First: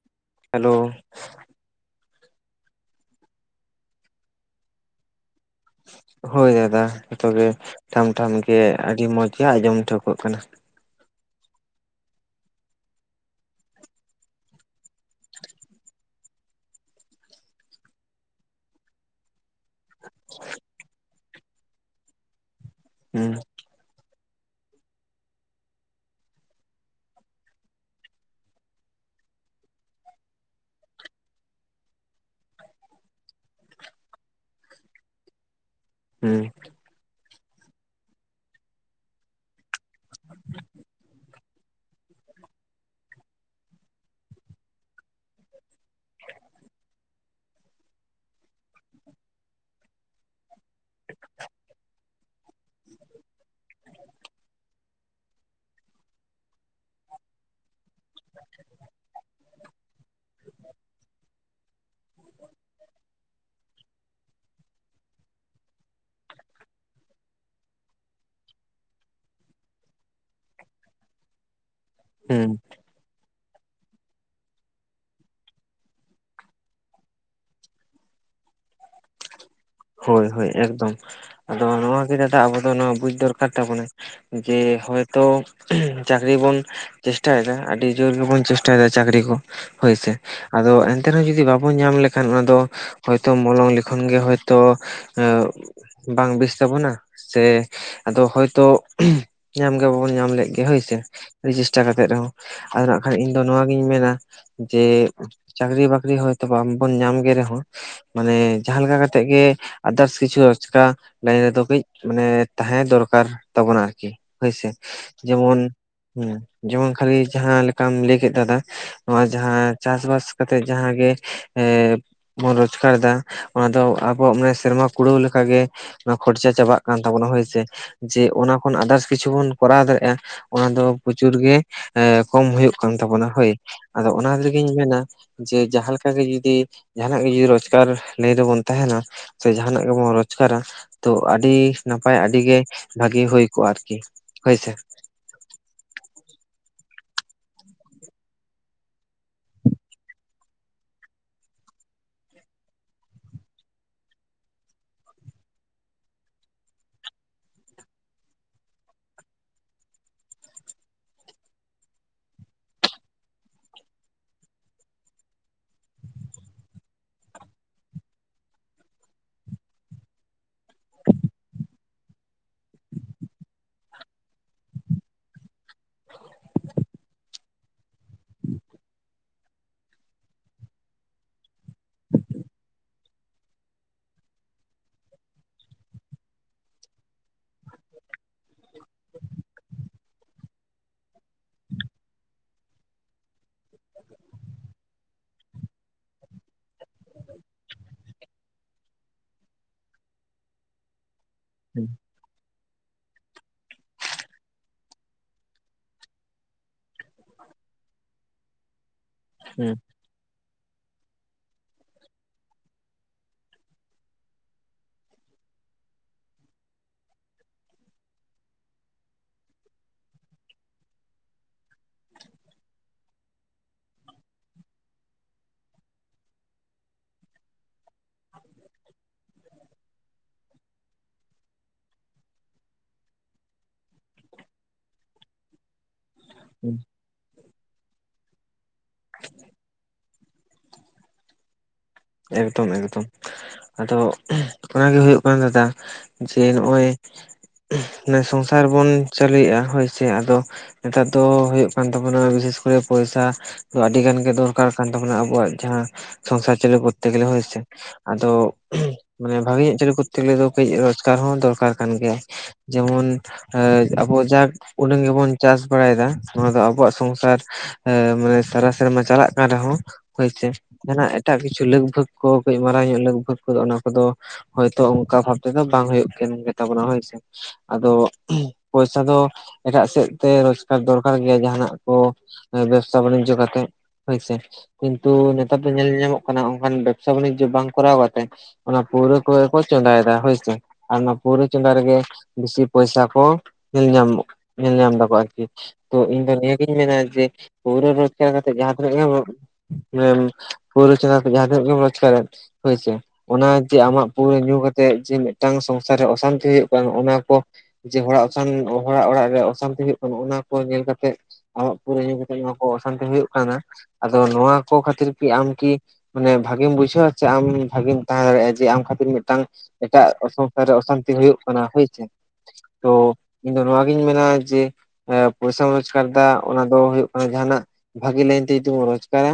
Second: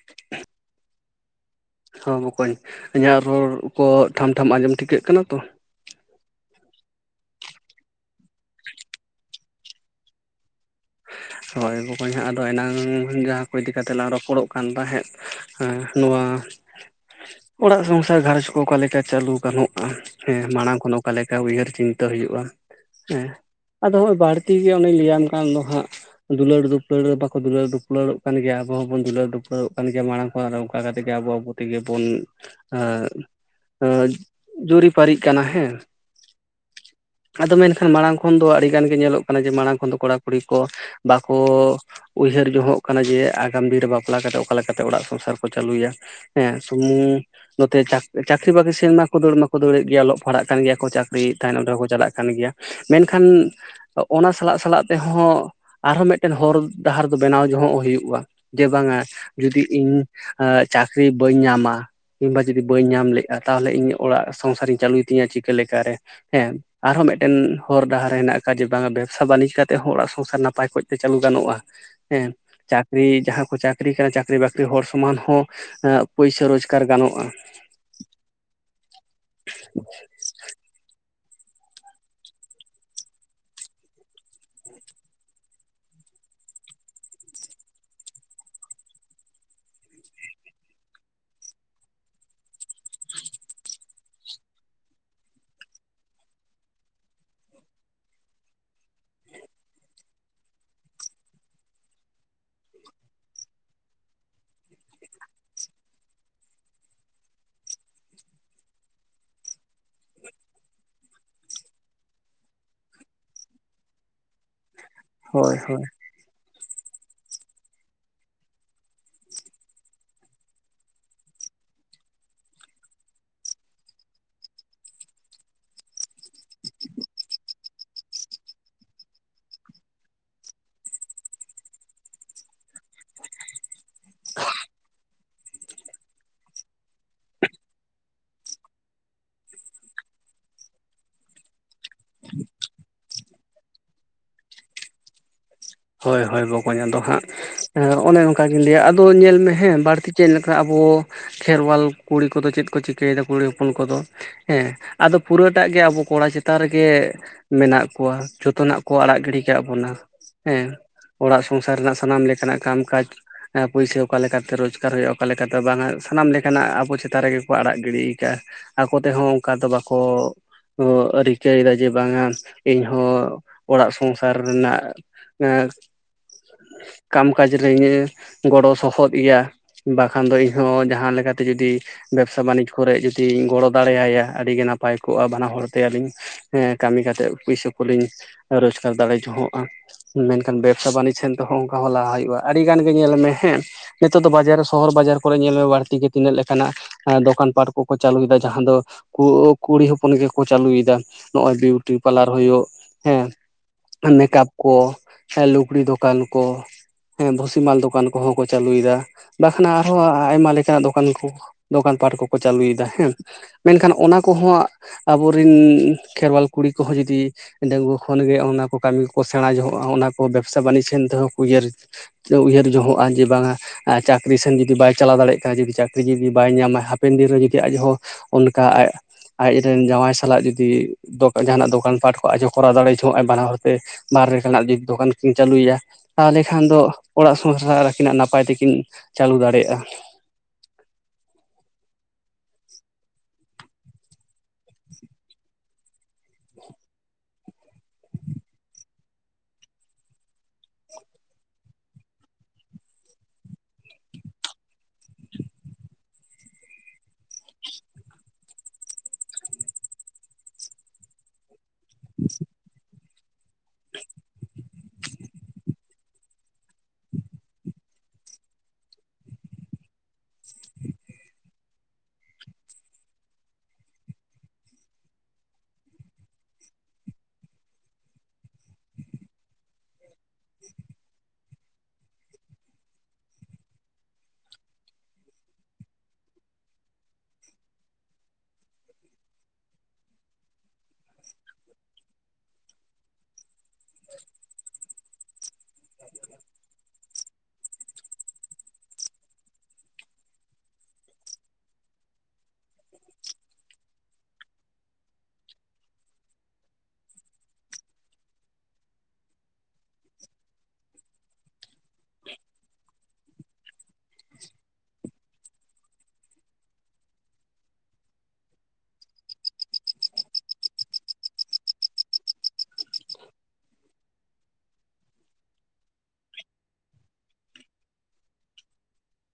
[inaudible] Hello. ᱦᱚᱸ ᱵᱚᱠᱚᱧ ᱤᱧᱟᱹᱜ ᱨᱚᱲ ᱠᱚ ᱴᱷᱟᱢ ᱴᱷᱟᱢ ᱟᱸᱡᱚᱢ ᱴᱷᱤᱠᱟᱹᱜ ᱠᱟᱱᱟ ᱛᱚ? ᱦᱳᱭ ᱫᱟᱫᱟ ᱡᱚᱛᱚ ᱜᱮ ᱴᱷᱟᱢ ᱴᱷᱟᱢ ᱜᱮ ᱟᱹᱰᱤ ᱢᱚᱸᱡᱽ ᱜᱮ ᱟᱸᱡᱚᱢ ᱴᱷᱟᱹᱣᱠᱟᱹᱜ ᱠᱟᱱᱟ᱾ ᱦᱳᱭ ᱵᱚᱠᱚᱧ ᱦᱟᱸᱜ ᱟᱫᱚ ᱮᱱᱟᱝ ᱡᱟᱦᱟᱸ ᱠᱚ ᱤᱫᱤ ᱠᱟᱛᱮ ᱞᱟᱝ ᱨᱚᱯᱚᱲᱚᱜ ᱠᱟᱱ ᱛᱟᱦᱮᱸᱫ ᱦᱮᱸ ᱱᱚᱣᱟ ᱚᱲᱟᱜ ᱥᱚᱝᱥᱟᱨ ᱜᱷᱟᱨᱚᱸᱡᱽ ᱠᱚ ᱚᱠᱟᱞᱮᱠᱟ ᱪᱟᱹᱞᱩ ᱜᱟᱱᱚᱜ ᱦᱮᱸ ᱢᱟᱲᱟᱝ ᱠᱷᱚᱱ ᱚᱠᱟ ᱞᱮᱠᱟ ᱩᱭᱦᱟᱹᱨ ᱪᱤᱱᱛᱟᱹ ᱦᱩᱭᱩᱜᱼᱟ, ᱦᱮᱸ᱾ ᱦᱩᱸ ᱟᱫᱚ ᱦᱚᱸᱜᱼᱚᱭ ᱵᱟᱹᱲᱛᱤ ᱜᱮ ᱚᱱᱮᱧ ᱞᱟᱹᱭᱟᱢ ᱠᱟᱱ ᱫᱚ ᱦᱟᱸᱜ ᱫᱩᱞᱟᱹᱲ ᱫᱩᱯᱞᱟᱹᱲ ᱨᱮ ᱵᱟᱠᱚ ᱫᱩᱞᱟᱹᱲ ᱫᱩᱯᱞᱟᱹᱲᱚᱜ ᱠᱟᱱ ᱜᱮᱭᱟ, ᱟᱵᱚ ᱦᱚᱸᱵᱚᱱ ᱫᱩᱞᱟᱹᱲ ᱫᱩᱯᱠᱟᱹᱲᱚᱜ ᱠᱟᱱ ᱜᱮᱭᱟ ᱢᱟᱲᱟᱝ ᱠᱷᱚᱱ ᱚᱱᱠᱟ ᱠᱟᱛᱮᱜ ᱜᱮ ᱟᱵᱚ ᱟᱵᱚ ᱛᱮᱜᱮ ᱵᱚᱱ ᱮᱸ ᱮ ᱡᱩᱨᱤᱯᱟᱨᱤᱜ ᱠᱟᱱᱟ ᱦᱮᱸ᱾ ᱦᱮᱸ᱾ ᱟᱫᱚ ᱢᱮᱱᱠᱷᱟᱱ ᱢᱟᱲᱟᱝ ᱠᱷᱚᱱ ᱫᱚ ᱟᱹᱰᱤ ᱜᱟᱱ ᱜᱮ ᱧᱮᱞᱚᱜ ᱠᱟᱱᱟ ᱡᱮ ᱢᱟᱲᱟᱝ ᱠᱷᱚᱱ ᱫᱚ ᱠᱚᱲᱟ ᱠᱚ ᱠᱩᱲᱤ ᱠᱚ ᱵᱟᱠᱚ ᱩᱭᱦᱟᱹᱨ ᱡᱚᱦᱚᱜ ᱠᱟᱱᱟ ᱡᱮ, ᱟᱜᱟᱢ ᱫᱤᱱ ᱨᱮ ᱵᱟᱯᱞᱟ ᱠᱟᱛᱮᱫ ᱚᱠᱟ ᱞᱮᱠᱟᱛᱮ ᱚᱲᱟᱜ ᱥᱚᱝᱥᱟᱨ ᱠᱚ ᱪᱟᱹᱞᱩᱭᱟ᱾ ᱦᱮᱸ ᱥᱩᱢᱩᱝ ᱱᱚᱛᱮ ᱪᱟᱹᱠ-ᱪᱟᱹᱠᱨᱤ ᱵᱟᱹᱠᱨᱤ ᱥᱮᱱ ᱢᱟᱠᱚ ᱫᱟᱹᱲ ᱢᱟᱠᱚ ᱫᱟᱹᱲᱮᱫ ᱜᱮᱭᱟ, ᱚᱞᱚᱜ ᱯᱟᱲᱦᱟᱜ ᱠᱟᱱ ᱜᱮᱭᱟ ᱠᱚ ᱪᱟᱹᱠᱨᱤᱭᱮᱫ ᱛᱟᱦᱮᱱ ᱟᱸᱰᱮ ᱦᱚᱸᱠᱚ ᱪᱟᱞᱟᱜ ᱠᱟᱱ ᱜᱮᱭᱟ᱾ ᱢᱮᱱᱠᱷᱟᱱ ᱚᱱᱟ ᱥᱟᱞᱟᱜ ᱥᱟᱞᱟᱜ ᱛᱮ ᱦᱚᱸ ᱟᱨᱦᱚᱸ ᱢᱮᱫᱴᱮᱱ ᱦᱚᱨ-ᱰᱟᱦᱟᱨ ᱫᱚ ᱵᱮᱱᱟᱣ ᱡᱚᱸᱦᱚᱜ ᱦᱩᱭᱩᱜ-ᱟ᱾ ᱡᱮ ᱵᱟᱝᱟ ᱡᱩᱫᱤ ᱤᱧ ᱟᱹ ᱪᱟᱹᱠᱨᱤ ᱵᱟᱹᱧ ᱧᱟᱢᱟ ᱠᱤᱢᱵᱟ ᱡᱩᱫᱤ ᱵᱟᱹᱧ ᱧᱟᱢ ᱞᱮᱜ-ᱟ ᱛᱟᱦᱚᱞᱮ ᱤᱧ ᱚᱲᱟᱜ ᱥᱚᱝᱥᱟᱨᱤᱧ ᱪᱟᱹᱞᱩᱭ ᱛᱤᱧᱟ ᱪᱤᱠᱟᱹ ᱞᱮᱠᱟ ᱨᱮ᱾ ᱦᱮᱸ ᱟᱨᱦᱚᱸ ᱢᱮᱫᱴᱮᱱ ᱦᱚᱨ ᱰᱟᱦᱟᱨ ᱦᱮᱱᱟᱜ ᱟᱠᱟᱜ-ᱟ ᱡᱮ ᱵᱟᱝᱟ ᱵᱮᱵᱥᱟ ᱵᱟᱹᱱᱤᱡᱽ ᱠᱟ ᱛᱮᱜ ᱦᱚᱸ ᱚᱲᱟᱜ ᱥᱚᱝᱥᱟᱨ ᱱᱟᱯᱟᱭ ᱠᱚᱡ ᱛᱮ ᱪᱟᱹᱞᱩ ᱜᱟᱱᱚᱜ-ᱟ ᱦᱮᱸ ᱦᱩᱸ ᱪᱟᱠ ᱨᱤ ᱡᱟᱦᱟᱸ ᱠᱚ ᱪᱟᱹᱠᱨᱤ ᱠᱟᱱᱟ ᱪᱟᱹᱠᱨᱤ ᱵᱟᱹᱠᱨᱤ ᱦᱚᱲ ᱥᱚᱢᱟᱱ ᱦᱚᱸ ᱯᱩᱭᱥᱟᱹ ᱨᱳᱡᱽᱜᱟᱨ ᱜᱟᱱᱚᱜ-ᱟ ᱾ [inaudible] ᱦᱳᱭ ᱦᱳᱭ ᱮᱠᱫᱚᱢ ᱟᱫᱚ ᱱᱚᱣᱟ ᱜᱮ ᱫᱟᱫᱟ ᱟᱵᱚ ᱫᱚ ᱱᱚᱣᱟ ᱵᱩᱡ ᱫᱚᱨᱠᱟᱨ ᱛᱟᱵᱚᱱᱟ ᱾ ᱡᱮ ᱦᱳᱭᱛᱳ ᱪᱟᱹᱠᱨᱤ ᱵᱚᱱ ᱪᱮᱥᱴᱟᱭᱮᱫᱟ ᱟᱹᱰᱤ ᱡᱳᱨ ᱜᱮᱵᱚᱱ ᱪᱮᱥᱴᱟᱭᱮᱫᱟ ᱪᱟᱹᱠᱨᱤ ᱠᱚ ᱦᱳᱭᱥᱮ ᱾ ᱟᱫᱚ ᱮᱱᱛᱮ ᱨᱮᱦᱚᱸ ᱡᱚᱫᱤ ᱵᱟᱵᱚᱱ ᱧᱟᱢ ᱞᱮᱠᱷᱟᱱ ᱚᱱᱟ ᱫᱚ ᱦᱚᱭᱛᱚ ᱢᱚᱞᱚᱝ ᱞᱤᱠᱷᱚᱱ ᱜᱮ ᱦᱳᱭ ᱛᱚ ᱵᱟᱝ ᱵᱮᱥ ᱛᱟᱵᱚᱱᱟ ᱥᱮ ᱟᱫᱚ ᱦᱳᱭᱛᱳ ᱧᱟᱢ ᱜᱮ ᱵᱟᱵᱚᱱ ᱧᱟᱢ ᱞᱮᱫ ᱜᱮ ᱦᱳᱭᱥᱮ ᱟᱹᱰᱤ ᱪᱮᱥᱴᱟ ᱠᱟᱛᱮᱜ ᱨᱮᱦᱚᱸ ᱾ ᱟᱫᱚ ᱱᱟᱜ ᱠᱷᱟᱱ ᱤᱧᱫᱚ ᱱᱚᱣᱟᱜᱤᱧ ᱢᱮᱱᱟ ᱡᱮ ᱪᱟᱹᱠᱨᱤ ᱵᱟᱹᱠᱨᱤ ᱦᱚᱭᱛᱚ ᱵᱟᱝᱵᱚᱱ ᱧᱟᱢ ᱜᱮ ᱨᱮᱦᱚᱸ ᱢᱟᱱᱮ ᱡᱟᱦᱟᱸ ᱞᱮᱠᱟ ᱠᱟᱛᱮᱜ ᱜᱮ ᱟᱫᱟᱨᱥ ᱠᱤᱪᱷᱩ ᱨᱚᱪᱠᱟ ᱞᱟᱭᱤᱱ ᱨᱮᱫᱚ ᱠᱟᱹᱡ ᱢᱟᱱᱮ ᱛᱟᱦᱮᱸ ᱫᱚᱨᱠᱟᱨ ᱛᱟᱵᱚᱱᱟ ᱟᱨᱠᱤ ᱦᱳᱭᱥᱮ ᱦᱳᱭ ᱡᱮᱢᱚᱱ ᱦᱳᱭ ᱦᱮᱸ ᱡᱮᱢᱚᱱ ᱠᱷᱟᱞᱤ ᱡᱟᱦᱟᱸ ᱞᱮᱠᱟᱢ ᱞᱟᱹᱭ ᱠᱮᱫ ᱫᱟᱫᱟ ᱱᱚᱣᱟ ᱡᱟᱦᱟᱸ ᱪᱟᱥᱵᱟᱥ ᱠᱟᱛᱮᱜ ᱡᱟᱦᱟᱸ ᱜᱮ ᱮ ᱵᱚᱱ ᱨᱳᱡᱽᱜᱟᱨ ᱮᱫᱟ ᱚᱱᱟᱫᱚ ᱟᱵᱚᱣᱟᱜ ᱢᱟᱱᱮ ᱥᱮᱨᱢᱟ ᱠᱩᱲᱟᱹᱣ ᱞᱮᱠᱟᱜᱮ ᱾ ᱠᱷᱚᱨᱪᱟ ᱪᱟᱵᱟᱜ ᱠᱟᱱ ᱛᱟᱵᱳᱱᱟ ᱦᱳᱭᱥᱮ ᱡᱮ ᱚᱱᱟ ᱠᱷᱚᱱ ᱟᱫᱟᱨᱥ ᱠᱤᱪᱷᱩ ᱵᱚᱱ ᱠᱚᱨᱟᱣ ᱫᱟᱲᱮᱭᱟᱜ-ᱟ ᱚᱱᱟ ᱫᱚ ᱯᱨᱚᱪᱩᱨ ᱜᱮ ᱠᱚᱢ ᱦᱩᱭᱩᱜ ᱠᱟᱱ ᱛᱟᱵᱳᱱᱟ ᱦᱳᱭ ᱾ ᱟᱫᱚ ᱚᱱᱟᱨᱮᱜᱤᱧ ᱢᱮᱱᱟ ᱡᱮ ᱡᱟᱦᱟᱸ ᱞᱮᱠᱟ ᱜᱮ ᱡᱩᱫᱤ ᱡᱟᱦᱟᱱᱟᱜ ᱜᱮ ᱡᱩᱫᱤ ᱨᱳᱡᱽᱜᱟᱨ ᱞᱟᱹᱭᱤᱱ ᱨᱮᱵᱚᱱ ᱛᱟᱦᱮᱸᱱᱟ ᱥᱮ ᱡᱟᱦᱟᱱᱟᱜ ᱜᱮᱵᱚᱱ ᱨᱳᱡᱽᱜᱟᱨᱟ ᱛᱚ ᱟᱹᱰᱤ ᱱᱟᱯᱟᱭ ᱟᱹᱰᱤᱜ ᱜᱮ ᱵᱷᱟᱜᱤ ᱦᱩᱭ ᱠᱚᱜ-ᱟ ᱟᱨᱠᱤ ᱦᱳᱭᱥᱮ ᱾ ᱦᱳᱭ ᱦᱳᱭ ᱵᱚᱠᱚᱧ ᱟᱫ ᱦᱟᱸᱜ ᱮ ᱚᱱᱮ ᱚᱱᱠᱟ ᱜᱤᱧ ᱞᱟᱹᱭᱟ ᱟᱫᱚ ᱧᱮᱞ ᱢᱮ ᱦᱮᱸ ᱵᱟᱹᱲᱛᱤ ᱪᱮᱫ ᱞᱮᱠᱟ ᱟᱵᱚ ᱠᱷᱮᱨᱣᱟᱞ ᱠᱩᱲᱤ ᱠᱚᱫᱚ ᱪᱮᱫ ᱠᱚ ᱪᱤᱠᱟᱹᱭᱮᱫᱟ ᱠᱩᱲᱤ ᱦᱚᱯᱚᱱ ᱠᱚᱫᱚ ᱦᱮᱸ ᱟᱫᱚ ᱯᱩᱨᱟᱹᱴᱟᱜ ᱜᱮ ᱟᱵᱚ ᱠᱚᱲᱟ ᱪᱮᱛᱟᱱ ᱨᱮᱜᱮ ᱢᱮᱱᱟᱜ ᱠᱚᱣᱟ ᱡᱚᱛᱚᱱᱟᱜ ᱠᱚ ᱟᱲᱟᱜ ᱜᱤᱰᱤ ᱠᱟᱜ ᱵᱚᱱᱟ ᱾ ᱦᱮᱸ ᱚᱲᱟᱜ ᱥᱚᱝᱥᱟᱨ ᱨᱮᱱᱟᱜ ᱥᱟᱱᱟᱢ ᱞᱮᱠᱟᱱᱟᱜ ᱠᱟᱢ ᱠᱟᱡ ᱯᱩᱭᱥᱟᱹ ᱚᱠᱟ ᱞᱮᱠᱟᱛᱮ ᱨᱳᱡᱽᱜᱟᱨ ᱦᱩᱭᱩᱜ-ᱟ ᱚᱠᱟ ᱞᱮᱠᱟᱛᱮ ᱵᱟᱝᱟ ᱥᱟᱱᱟᱢ ᱞᱮᱠᱟᱱᱟᱜ ᱟᱵᱚ ᱪᱮᱛᱟᱱ ᱨᱮᱜᱮ ᱠᱚ ᱟᱲᱟᱜ ᱜᱤᱰᱤᱠᱟᱜ-ᱟ ᱾ ᱟᱠᱚ ᱛᱮᱦᱚᱸ ᱚᱱᱠᱟ ᱫᱚ ᱵᱟᱠᱚ ᱨᱤᱠᱟᱹᱭᱮᱫᱟ ᱡᱮ ᱵᱟᱝᱟ ᱤᱧᱦᱚᱸ ᱚᱲᱟᱜ ᱥᱚᱝᱥᱟᱨ ᱨᱮᱱᱟᱜ ᱮᱫ [inaudible] ᱠᱟᱢ ᱠᱟᱡᱽ ᱨᱮᱧ ᱜᱚᱲᱚ ᱥᱚᱦᱚᱫ ᱮᱭᱟ ᱵᱟᱠᱷᱟᱱ ᱫᱚ ᱤᱧᱦᱚᱸ ᱡᱟᱦᱟᱸ ᱞᱮᱠᱟᱛᱮ ᱡᱩᱫᱤ ᱵᱮᱵᱽᱥᱟ ᱵᱟᱱᱤᱡᱽ ᱠᱚᱨᱮᱜ ᱡᱚᱫᱤᱧ ᱜᱚᱲᱚ ᱫᱟᱲᱮᱭᱟᱭᱟ ᱟᱹᱰᱤᱜᱮ ᱱᱟᱯᱟᱭ ᱠᱚᱜ-ᱟ ᱾ ᱵᱟᱱᱟ ᱦᱚᱲᱛᱮ ᱟᱹᱞᱤᱧ ᱦᱮᱸ ᱠᱟᱹᱢᱤ ᱠᱟᱛᱮᱜ ᱯᱩᱭᱥᱟᱹ ᱠᱚᱞᱤᱧ ᱨᱳᱡᱽᱜᱟᱨ ᱫᱟᱲᱮ ᱡᱚᱝᱚᱜ-ᱟ ᱾ ᱢᱮᱱᱠᱷᱟᱱ ᱵᱮᱵᱽᱥᱟ ᱵᱟᱱᱤᱡᱽ ᱥᱮᱱ ᱛᱮᱦᱚᱸ ᱚᱱᱠᱟ ᱦᱚᱸ ᱞᱟᱦᱟ ᱦᱩᱭᱩᱜ-ᱟ ᱟᱹᱰᱤ ᱜᱟᱱ ᱜᱮ ᱧᱮᱞ ᱢᱮ ᱦᱮᱸ ᱱᱤᱛᱚᱜ ᱫᱚ ᱵᱟᱡᱟᱨ ᱥᱚᱦᱚᱨ ᱵᱟᱡᱟᱨ ᱠᱚᱨᱮ ᱧᱮᱞ ᱢᱮ ᱵᱟᱲᱛᱤ ᱜᱮ ᱛᱤᱱᱟᱹᱜ ᱞᱮᱠᱟᱱᱟᱜ ᱫᱚᱠᱟᱱ ᱯᱟᱴ ᱠᱚᱠᱚ ᱪᱟᱹᱞᱩᱭᱮᱫᱟ ᱡᱟᱦᱟᱸ ᱫᱚ [unintelligible] ᱠᱩᱲᱤ ᱦᱚᱯᱚᱱ ᱜᱮᱠᱚ ᱪᱟᱹᱞᱩᱭᱫᱟ᱾ ᱱᱚᱜ-ᱚᱭ ᱦᱩᱸ ᱵᱤᱭᱩᱴᱤ ᱯᱟᱨᱞᱟᱨ ᱦᱩᱭᱩᱜ ᱦᱮᱸ ᱢᱮᱠᱟᱯ ᱠᱚ ᱦᱮᱸ ᱞᱩᱜᱽᱲᱤ ᱫᱚᱠᱟᱱ ᱠᱚ ᱦᱮᱸ ᱵᱷᱩᱥᱤ ᱢᱟᱞ ᱫᱚᱠᱟᱱ ᱠᱚᱦᱚᱸ ᱠᱚ ᱪᱟᱹᱞᱩᱭᱫᱟ᱾ ᱵᱟᱠᱷᱟᱱ ᱦᱩᱸ ᱟᱨᱦᱚᱸ ᱟᱭᱢᱟ ᱞᱮᱠᱟᱱᱟᱜ ᱫᱚᱠᱟᱱ ᱠᱚ ᱫᱚᱠᱟᱱ ᱯᱟᱴ ᱠᱚᱠᱚ ᱪᱟᱹᱞᱩᱭᱮᱫᱟ ᱦᱮᱸ᱾ ᱢᱮᱱᱠᱷᱟᱱ ᱚᱱᱟ ᱠᱚᱦᱚᱸ ᱟᱵᱚᱨᱤᱱ ᱠᱷᱮᱨᱣᱟᱞ ᱠᱩᱲᱤ ᱠᱚᱦᱚᱸ ᱡᱩᱫᱤ ᱰᱟᱹᱜᱩᱟᱹ ᱠᱷᱚᱱᱜᱮ ᱚᱱᱟ ᱠᱚ ᱠᱟᱹᱢᱤ ᱠᱚ ᱥᱮᱬᱟ ᱡᱚᱦᱚᱜ ᱚᱱᱟ ᱠᱚ ᱵᱮᱵᱽᱥᱟ ᱵᱟᱹᱱᱤᱡᱽᱱ ᱛᱮᱦᱚᱸ ᱠᱚ ᱩᱭᱦᱟᱹᱨ ᱩᱭᱦᱟᱹᱨ ᱡᱚᱦᱚᱜ-ᱟ ᱡᱮ ᱵᱟᱝᱟ ᱪᱟᱹᱠᱨᱤ ᱥᱮᱱ ᱡᱩᱫᱤ ᱵᱟᱭ ᱪᱟᱞᱟᱣ ᱫᱟᱲᱮᱭᱟᱜ ᱠᱟᱱᱟ ᱡᱩᱫᱤ ᱪᱟᱹᱠᱨᱤ ᱡᱩᱫᱤ ᱵᱟᱭ ᱧᱟᱢᱟ ᱦᱟᱯᱮᱱ ᱫᱤᱱ ᱨᱮ ᱡᱩᱫᱤ ᱟᱡᱦᱚᱸ ᱾ ᱚᱱᱠᱟ ᱟᱡ ᱟᱡᱨᱮᱱ ᱡᱟᱶᱟᱭ ᱥᱟᱞᱟᱜ ᱡᱩᱫᱤ ᱡᱟᱦᱟᱱᱟᱜ ᱫᱚᱠᱟᱱ ᱯᱟᱴ ᱠᱷᱚᱱ ᱟᱡᱦᱚ ᱠᱚᱨᱟᱣ ᱫᱟᱲᱮᱭ ᱱᱚᱜᱼᱚᱭ ᱵᱟᱱᱟ ᱦᱚᱲᱛᱮ ᱵᱟᱨᱮ ᱱᱟᱜ ᱡᱩᱫᱤ ᱫᱚᱠᱟᱱ ᱠᱤᱱ ᱪᱟᱹᱞᱩᱭᱟ ᱛᱟᱦᱚᱞᱮ ᱠᱷᱟᱱ ᱦᱩᱸ ᱫᱚ ᱚᱲᱟᱜ ᱥᱚᱝᱥᱟᱨ ᱟᱹᱠᱤᱱᱟᱜ ᱱᱟᱯᱟᱭ ᱛᱮᱠᱤᱱ ᱪᱟᱹᱞᱩ ᱫᱟᱲᱮᱭᱟᱜ-ᱟ ᱾ ᱮᱠᱫᱚᱢ ᱮᱠᱫᱚᱢ ᱾ ᱟᱫᱚ ᱚᱱᱟᱜᱮ ᱦᱳᱭᱳᱜ ᱠᱟᱱᱟ ᱫᱟᱫᱟ ᱡᱮ ᱱᱚᱜ-ᱚᱭ ᱱᱮ ᱥᱚᱝᱥᱟᱨ ᱵᱚᱱ ᱪᱟᱹᱞᱩᱭᱮᱜ-ᱟ ᱦᱳᱭ ᱥᱮ ᱟᱫᱚ ᱱᱮᱛᱟᱨ ᱫᱚ ᱦᱳᱭᱳᱜ ᱠᱟᱱ ᱛᱟᱵᱚᱱᱟ ᱵᱤᱥᱮᱥ ᱠᱚᱨᱮ ᱯᱚᱭᱥᱟ ᱟᱹᱰᱤ ᱜᱟᱱ ᱜᱮ ᱫᱚᱨᱠᱟᱨ ᱠᱟᱱ ᱛᱟᱵᱚᱱᱟ ᱟᱵᱚᱣᱟᱜ ᱡᱟᱦᱟᱸ ᱥᱚᱝᱥᱟᱨ ᱪᱟᱞᱩ ᱠᱚᱨ ᱠᱚᱨᱛᱮ ᱜᱮᱞᱮ ᱦᱳᱭᱥᱮ ᱟᱫᱚ ᱢᱟᱱᱮ ᱵᱷᱟᱜᱤ ᱧᱚᱜ ᱪᱟᱹᱞᱩ ᱠᱚᱨᱛᱮ ᱜᱮᱞᱮ ᱟᱫᱚ ᱠᱟᱹᱡ ᱨᱚᱡᱽᱠᱟᱨ ᱦᱚᱸ ᱫᱚᱨᱠᱟᱨ ᱠᱟᱱ ᱜᱮᱭᱟ, ᱡᱮᱢᱚᱱ ᱮ ᱟᱵᱚ ᱡᱟᱠ ᱩᱰᱟᱹᱝ ᱜᱮᱵᱚᱱ ᱪᱟᱥ ᱵᱟᱲᱟᱭᱮᱫᱟ ᱱᱚᱣᱟ ᱫᱚ ᱟᱵᱚᱣᱟᱜ ᱥᱚᱝᱥᱟᱨ ᱮ ᱢᱟᱱᱮ ᱥᱟᱨᱟ ᱥᱮᱨᱢᱟ ᱪᱟᱞᱟᱜ ᱠᱟᱱ ᱨᱮᱦᱚᱸ ᱦᱳᱭᱥᱮ ᱡᱟᱦᱱᱟᱜ ᱮᱴᱟᱜ ᱠᱤᱪᱷᱩ ᱞᱟᱹᱠ ᱞᱟᱹᱜᱵᱷᱟᱹᱜ ᱠᱚ ᱠᱟᱹᱡ ᱢᱟᱨᱟᱝ ᱧᱚᱜ ᱞᱟᱹᱜᱵᱷᱟᱹᱜ ᱠᱚᱫᱚ ᱚᱱᱟ ᱠᱚᱫᱚ ᱦᱳᱭᱛᱳ ᱚᱝᱠᱟ ᱵᱷᱟᱵᱽ ᱛᱮᱫᱚ ᱵᱟᱝ ᱦᱳᱭᱳᱜ ᱠᱟᱱ ᱜᱮᱛᱟ ᱵᱚᱱᱟ ᱦᱳᱭᱥᱮ᱾ ᱟᱫᱚ ᱯᱚᱭᱥᱟ ᱫᱚ ᱮᱴᱟᱜ ᱥᱮᱫ ᱛᱮ ᱨᱚᱡᱠᱟᱨ ᱫᱚᱨᱠᱟᱨ ᱜᱮᱭᱟ ᱡᱟᱦᱟᱱᱟᱜ ᱠᱚ ᱵᱮᱵᱥᱟ ᱵᱟᱱᱤᱡᱽᱡᱚ ᱠᱟᱛᱮᱜ ᱦᱳᱭᱥᱮ ᱠᱤᱱᱛᱩ ᱱᱮᱛᱟᱨ ᱫᱚ ᱧᱮᱞ ᱧᱟᱢᱚᱜ ᱠᱟᱱᱟ ᱟᱱ ᱵᱮᱵᱥᱟ ᱵᱟᱱᱤᱡᱡᱚ ᱵᱟᱝ ᱠᱚᱨᱟᱣ ᱠᱟᱛᱮ ᱚᱱᱟ ᱯᱟᱹᱣᱨᱟᱹ ᱠᱚᱜᱮ ᱠᱚ ᱪᱚᱸᱫᱟᱭᱫᱟ ᱦᱳᱭ ᱥᱮ᱾ ᱟᱨ ᱚᱱᱟ ᱯᱟᱹᱣᱨᱟᱹᱣ ᱪᱚᱸᱫᱟ ᱨᱮᱜᱮ ᱵᱮᱥᱤ ᱯᱚᱭᱥᱟ ᱠᱚ ᱧᱮᱞ ᱧᱟᱢ ᱧᱮᱞ ᱧᱟᱢ ᱫᱟᱠᱚ ᱟᱨᱠᱤ ᱾ ᱛᱚ ᱤᱧ ᱫᱚ ᱱᱤᱭᱟᱹᱜᱤᱧ ᱢᱮᱱᱟ ᱡᱮ ᱯᱟᱹᱣᱨᱟᱹ ᱨᱚᱡᱽᱠᱟᱨ ᱠᱟᱛᱮᱜ ᱡᱟᱦᱟᱸ ᱛᱤᱱᱟᱹᱜ ᱜᱮᱢ [inaudible] ᱯᱟᱹᱣᱨᱟᱹ ᱪᱚᱸᱫᱟ ᱠᱟᱛᱮ ᱡᱟᱦᱟᱸ ᱛᱤᱱᱟᱹᱜ ᱜᱮᱢ ᱨᱚᱡᱽᱠᱟᱨ ᱮᱫ ᱦᱳᱭ ᱥᱮ᱾ ᱚᱱᱟ ᱡᱮ ᱟᱢᱟᱜ ᱯᱟᱹᱣᱨᱟᱹ ᱧᱩ ᱠᱟᱛᱮᱜ ᱡᱮ ᱢᱤᱫᱴᱟᱝ ᱥᱚᱝᱥᱟᱨ ᱨᱮ ᱚᱥᱟᱱᱛᱤ ᱦᱩᱭᱩᱜ ᱠᱟᱱ ᱚᱱᱟ ᱠᱚ ᱡᱮ ᱦᱚᱲᱟᱜ ᱚᱥᱟᱱ ᱦᱚᱲᱟᱜ ᱚᱲᱟᱜ ᱨᱮ ᱚᱥᱟᱱᱛᱤ ᱦᱳᱭᱳᱜ ᱠᱟᱱᱟ ᱚᱱᱟ ᱠᱚ ᱧᱮᱞ ᱠᱟᱛᱮᱜ ᱟᱢᱟᱜ ᱯᱟᱹᱣᱨᱟᱹ ᱧᱩ ᱠᱟᱛᱮᱜ ᱱᱚᱣᱟ ᱠᱚ ᱚᱥᱟᱱᱛᱤ ᱦᱩᱭᱩᱜ ᱠᱟᱱᱟ, ᱟᱫᱚ ᱱᱚᱣᱟ ᱠᱚ ᱠᱷᱟᱹᱛᱤᱨ ᱠᱤ ᱟᱢ ᱠᱤ ᱢᱟᱱᱮ ᱵᱷᱟᱜᱮᱢ ᱵᱩᱡᱷᱟᱹᱣᱟ ᱥᱮ ᱟᱢ ᱵᱷᱟᱜᱮᱢ ᱛᱟᱦᱮᱸ ᱫᱟᱲᱮᱭᱟᱜ-ᱟ ᱡᱮ ᱟᱢ ᱠᱷᱟᱹᱛᱤᱨ ᱢᱮᱫᱴᱟᱝ ᱮᱴᱟᱜ ᱥᱚᱝᱥᱟᱨ ᱨᱮ ᱚᱥᱟᱱᱛᱤ ᱦᱳᱭᱳᱜ ᱠᱟᱱᱟ ᱦᱳᱭ ᱥᱮ᱾ ᱛᱚ ᱤᱧ ᱫᱚ ᱱᱚᱣᱟ ᱜᱤᱧ ᱢᱮᱱᱟ ᱡᱮ ᱯᱚᱭᱥᱟᱢ ᱨᱚᱡᱠᱟᱨ ᱮᱫᱟ ᱚᱱᱟ ᱫᱚ ᱦᱳᱭᱳᱜ ᱠᱟᱱᱟ ᱡᱟᱦᱟᱱᱟᱜ ᱵᱷᱟᱹᱜᱤ ᱞᱟᱭᱤᱱ ᱛᱮ ᱡᱩᱫᱤ ᱵᱚᱱ ᱨᱚᱡᱽᱠᱟᱨᱟ